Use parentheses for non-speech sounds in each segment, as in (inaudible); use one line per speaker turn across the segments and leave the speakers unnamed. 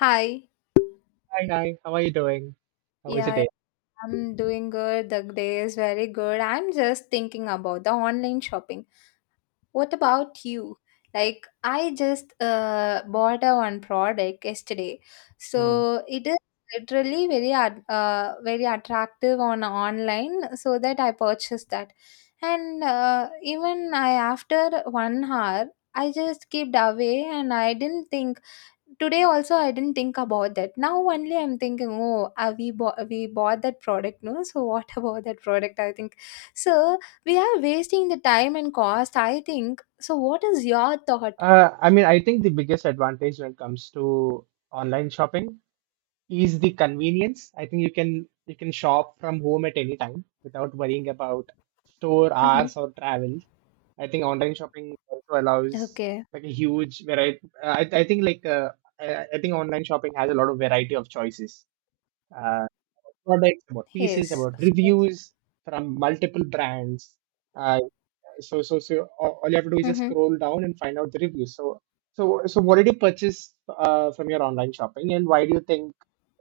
Hi.
Hi, hi. How are you doing? How was your
Yeah,
day?
I'm doing good. The day is very good. I'm just thinking about the online shopping. What about you? Like, I just bought a one product yesterday.
Hmm.
So it is literally very very attractive on online, so that I purchased that. And even I, after 1 hour, I just kept away and I didn't think today also, I didn't think about that. Now only I'm thinking, oh, we bought that product, no? So what (laughs) about that product, I think. So we are wasting the time and cost, I think. So what is your thought?
I mean, I think the biggest advantage when it comes to online shopping is the convenience. I think you can shop from home at any time without worrying about store
Mm-hmm.
hours or travel. I think online shopping also allows
Okay.
like a huge variety. I think like I think online shopping has a lot of variety of choices. Uh, Products about pieces
Yes,
about
of course.
reviews from multiple brands. Uh, so all you have to do is just
Mm-hmm.
scroll down and find out the reviews. So what did you purchase from your online shopping, and why do you think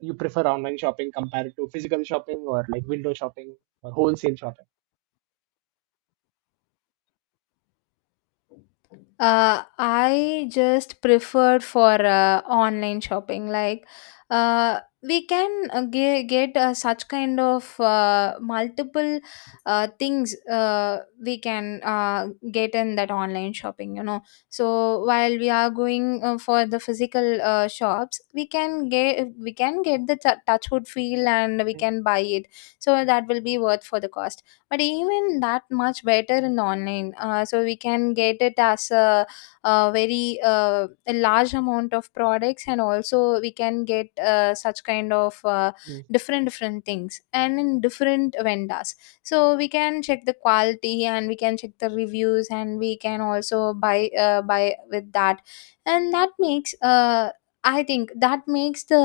you prefer online shopping compared to physical shopping, or like window shopping or wholesale shopping?
I just preferred for online shopping. Like, we can get such kind of multiple things uh,, we can get in that online shopping. So while we are going for the physical shops, we can get the touchwood feel and we can buy it. So that will be worth for the cost, but even that much better in online, so we can get it as a very a large amount of products, and also we can get such kind of
Mm, mm,
different different things and in different vendors. So we can check the quality and we can check the reviews, and we can also buy buy with that. And that makes I think that makes the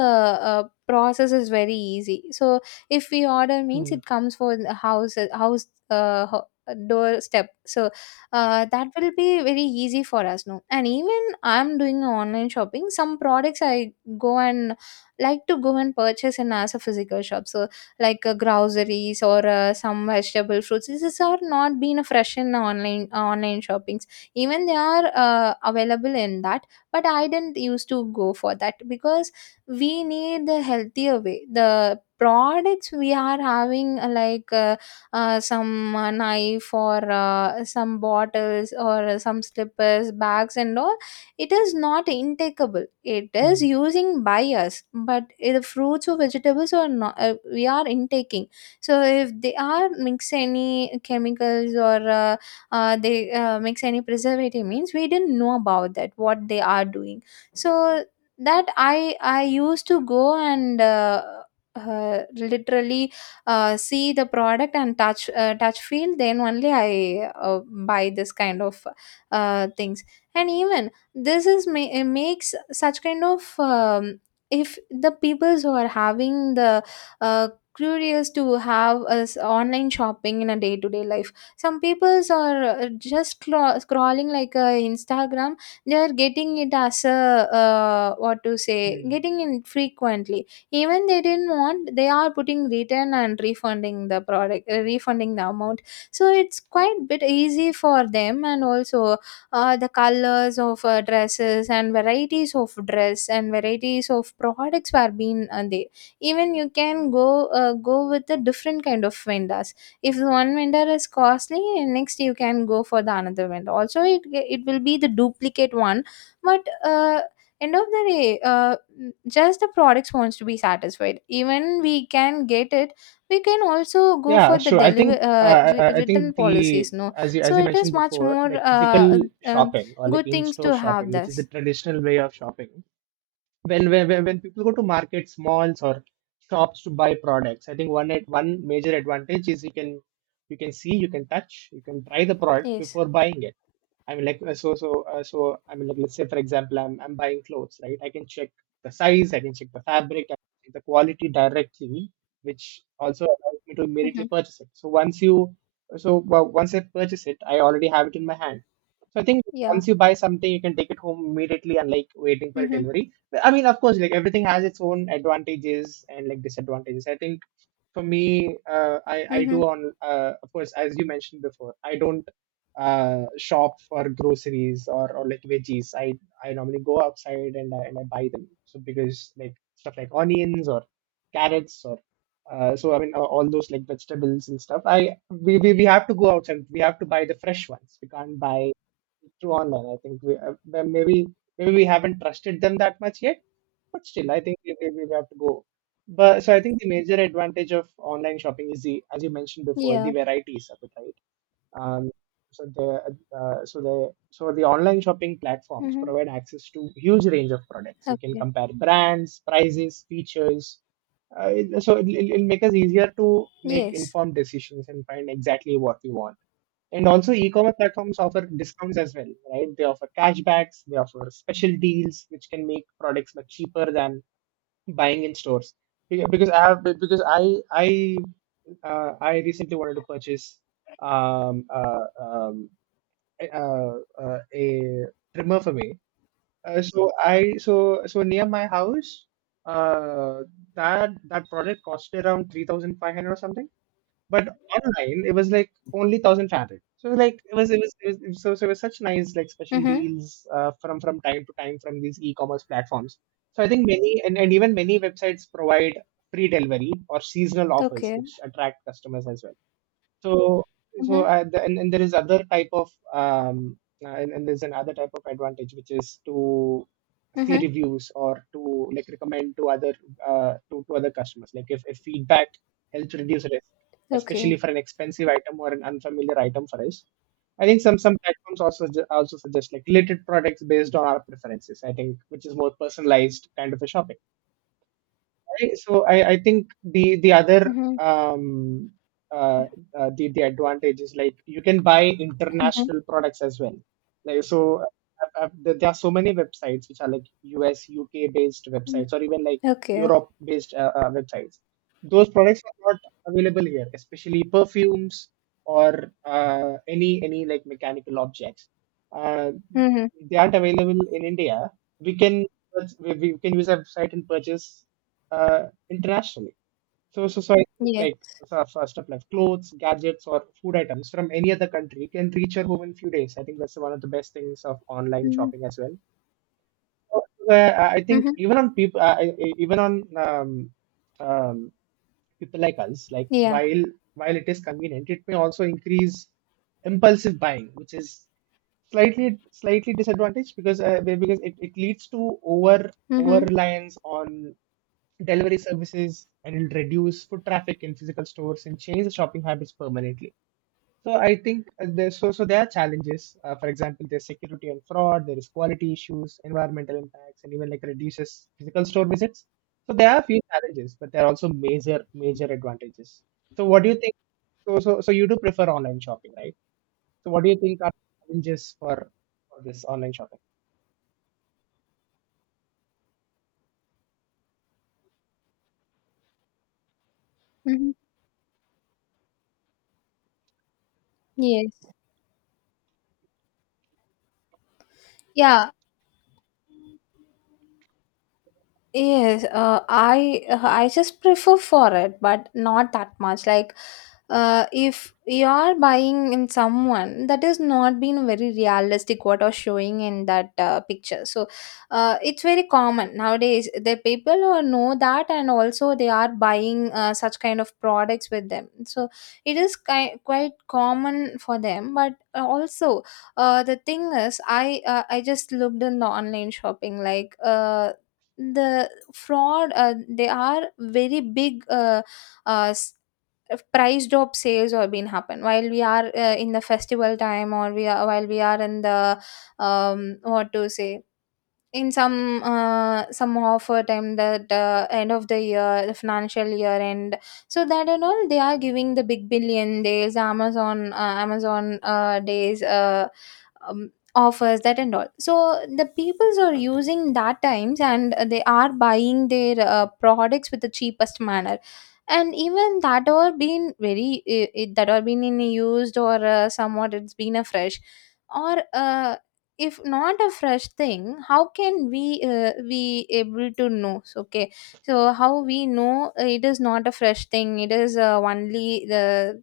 process is very easy. So if we order means, it comes for the house doorstep. So that will be very easy for us, no? And even I'm doing online shopping, some products I go and like to go and purchase in as a physical shop. So like groceries or some vegetable fruits, this is are not being fresh in online shoppings. Even they are available in that, but I didn't used to go for that because we need the healthier way. The products we are having, like, some knife or some bottles or some slippers, bags and all, it is not intakeable, it
mm,
is
mm,
using by us. But the fruits or vegetables are not we are intaking. So if they are mix any chemicals or they mix any preservative means, we didn't know about that, what they are doing. So that I used to go and literally see the product and touch touch feel, then only I buy this kind of things. And even this is it makes such kind of if the peoples who are having the uh, curious to have us online shopping in a day-to-day life, some peoples are just scrolling like Instagram, they are getting it as a, what to say,
mm.
getting it frequently, even they didn't want. They are putting return and refunding the product, refunding the amount. So it's quite bit easy for them. And also, the colors of dresses and varieties of dress and varieties of products were being there. Even you can go go with the different kind of vendors. If one vendor is costly, next you can go for the another vendor, also it will be the duplicate one. But end of the day, just the products wants to be satisfied, even we can get it. We can also go
Yeah,
for the
sure. I
deliver
think uh, i I- I
written
think the,
policies, no?
as
So
you
it
mentioned
is much
before,
more
like physical
um,
shopping or like
good things
in-store
to have
shopping, which is the
this.
traditional way of shopping, when when people go to markets, malls or shops to buy products, I think one major advantage is you can see, you can touch, you can try the product
Yes.
before buying it. I mean, like I mean, like let's say for example, I'm buying clothes, right? I can check the size, I can check the fabric, I can check the quality directly, which also allows me to immediately
Mm-hmm.
purchase it. So once you, so well, Once I purchase it, I already have it in my hand. So I think
Yeah.
once you buy something, you can take it home immediately, and like waiting for a
Mm-hmm.
delivery. I mean, of course, like everything has its own advantages and like disadvantages. I think for me, I do
Mm-hmm.
on of course, as you mentioned before, I don't shop for groceries or like veggies. I normally go outside and I buy them. So because like stuff like onions or carrots or all those like vegetables and stuff. I we have to go outside. We have to buy the fresh ones. We can't buy through online. I think we maybe maybe we haven't trusted them that much yet, but still I think we have to go. But so I think the major advantage of online shopping is the, as you mentioned before, the
Yeah.
varieties of it, right? Um, so the online shopping platforms
Mm-hmm.
provide access to huge range of products. You can
Okay.
compare brands, prices, features. It'll make us easier to make
Yes.
informed decisions and find exactly what we want. And also, e-commerce platforms offer discounts as well, right? They offer cashbacks, they offer special deals, which can make products much cheaper than buying in stores. Beca- because I have because I recently wanted to purchase um, uh, um, a, uh, a trimmer for me. So I so so near my house, uh, that that product cost around 3,500 or something, but online it was like only 1500. So like it was it was, it was it- was- so, so it was such nice like special
Mm-hmm.
deals from time to time from these e-commerce platforms. So I think many, and even many websites provide free delivery or seasonal offers
Okay.
which attract customers as well. so, so
mm-hmm.
uh, the, and, and there is other type of and there's another type of advantage, which is to see
Mm-hmm.
reviews or to like recommend to other to other customers. Like if feedback helps reduce risk, especially
okay
for an expensive item or an unfamiliar item for us. I think some platforms also suggest like related products based on our preferences, I think, which is more personalized kind of a shopping. Right. So I think the other
mm-hmm.
uh, the advantage is like you can buy
Mm-hmm.
international products as well. Like so, there there are so many websites which are like US, UK based websites, or
Mm-hmm.
even like
Okay.
Europe based websites. Those products are not available here, especially perfumes or any like mechanical objects uh,
Mm-hmm.
they aren't available in India. We can we can use our website and purchase internationally. So I think
Yes.
like so for stuff like clothes, gadgets, or food items from any other country can reach your home in few days. I think that's one of the best things of online
Mm-hmm.
shopping as well. So, Uh, I think
Mm-hmm.
even on people, even on um, um, people like us. Like
Yeah.
while it is convenient, it may also increase impulsive buying, which is slightly slightly disadvantaged, because because it leads to over over
Mm-hmm.
reliance on delivery services, and it'll reduce foot traffic in physical stores and change the shopping habits permanently. So I think there, so so there are challenges. For example, there's security and fraud, there is quality issues, environmental impacts, and even like reduces physical store visits. So there are few challenges, but there are also major major advantages. So what do you think? So you do prefer online shopping, right? So what do you think are challenges for this online shopping?
Mm-hmm. Yes. Yeah. Yes, I I just prefer for it, but not that much. Like, if you are buying in someone that is not being very realistic, what are showing in that picture. So, it's very common nowadays. The people who know that, and also they are buying such kind of products with them. So, it is quite common for them. But also, the thing is, I just looked in the online shopping like. The fraud, they are very big, uh, s- price drop sales or been happen while we are in the festival time, or we are in the, what to say, in some of a time that, end of the year, the financial year end. So that and all, they are giving the big billion days, Amazon days offers, that and all. So the peoples are using that times and they are buying their products with the cheapest manner. And even that are been very it, that are been in used, or somewhat it's been a fresh, or if not a fresh thing, how can we be able to know. So, okay, so how we know it is not a fresh thing, it is only the